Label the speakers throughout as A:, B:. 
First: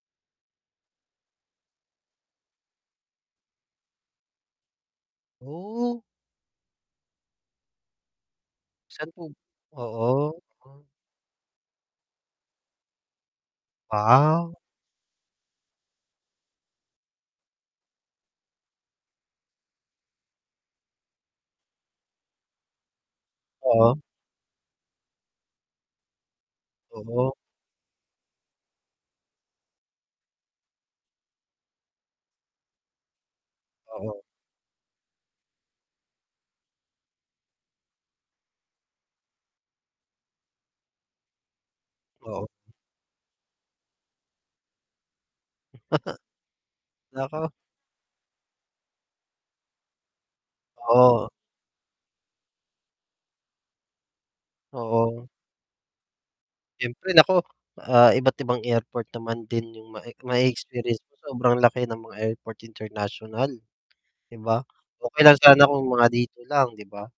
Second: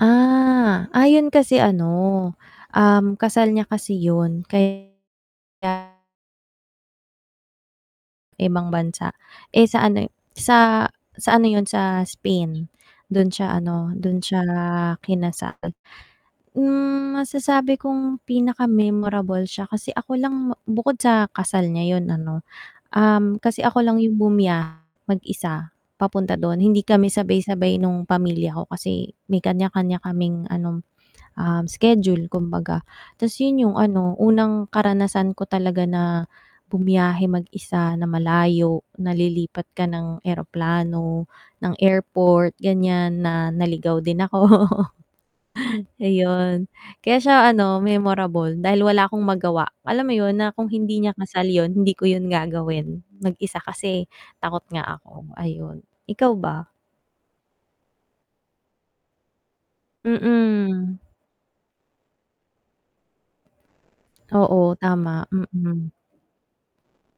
A: Ah, ah, 'yun kasi ano, um, kasal niya kasi 'yun kay
B: Oh.
A: Ibang
B: Sa'n
A: bansa,
B: po
A: eh, sa ano, eh,
B: oo, o.
A: sa sa ano 'yun sa Spain dun siya ano dun siya
B: Aw.
A: kinasal. Hmm, masasabi kong pinaka-memorable siya kasi ako lang bu bukod sa kasal niya 'yun ano, um, kasi ako lang
B: Oho.
A: 'yung bumiyahe mag-isa papunta do'n, hindi kami
B: Oho.
A: sabay-sabay nung pamilya ko kasi may kanya-kanya kaming ano, um, schedule kumbaga. 'Tas 'yun 'yung ano,
B: Oho.
A: unang karanasan ko talaga na bumiyahe mag-isa na malayo, na lilipat ka ng eroplano, ng
B: Oo.
A: airport ganiyan, na naligaw din ako. Ayun, kaya siya
B: Nako.
A: ano memorable dahil wala akong magawa, alam mo 'yun na kung hindi niya
B: Oo.
A: kasal 'yun, hindi ko 'yun gagawin mag-isa kasi takot nga
B: Oo.
A: ako ayun, ikaw ba?
B: Siyempre, naku, ah, iba't ibang airport naman din 'yung mae
A: Mm.
B: ma-e-experience mo sobrang laki ng mga airport international 'di ba?
A: Oo,
B: Okey
A: tama.
B: lang sana kung
A: Mm.
B: mga dito lang 'di ba,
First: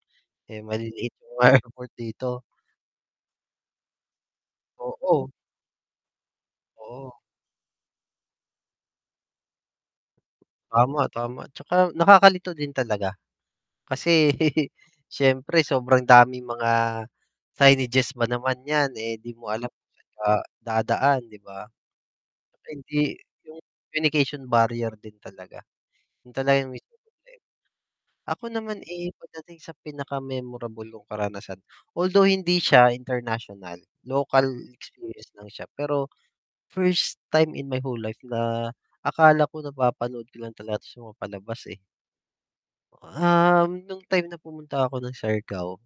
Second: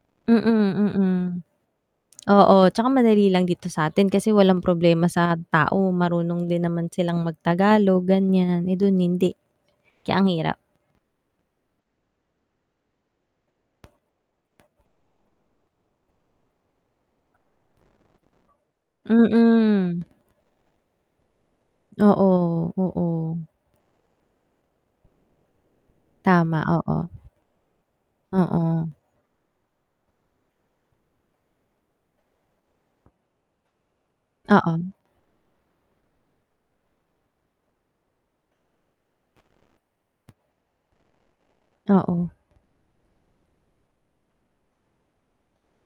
B: eh,
A: Mm,
B: maliliit
A: mm.
B: yung mga airport dito.
A: Oo, 'tsaka madali lang dito sa'tin kasi walang problema
B: Oo.
A: sa tao, marunong din naman
B: Oo.
A: silang magtagalog ganiyan, eh, dun hindi. Kaya ang hirap.
B: Tama, tama. 'Tsaka nakakalito din talaga, kasi siyempre sobrang daming mga signages ba naman 'yan, eh, 'di mo alam kung
A: Mm.
B: sa'n ka dadaan, 'di ba?
A: Oo,
B: [unintelligible]
A: oo.
B: 'Yung communication barrier din talaga, 'yun talaga
A: Tama,
B: 'yung
A: oo.
B: [unintelligible] Ako naman,
A: Oo.
B: eh, pagdating sa pinaka-memorable kong karanasan, although hindi siya international, local
A: Oo.
B: experience lang siya, pero first time in my whole life na akala ko napapanood ko lang talaga 'to sa mga palabas, eh.
A: Oo.
B: Um, nung time na pumunta ako ng Siargao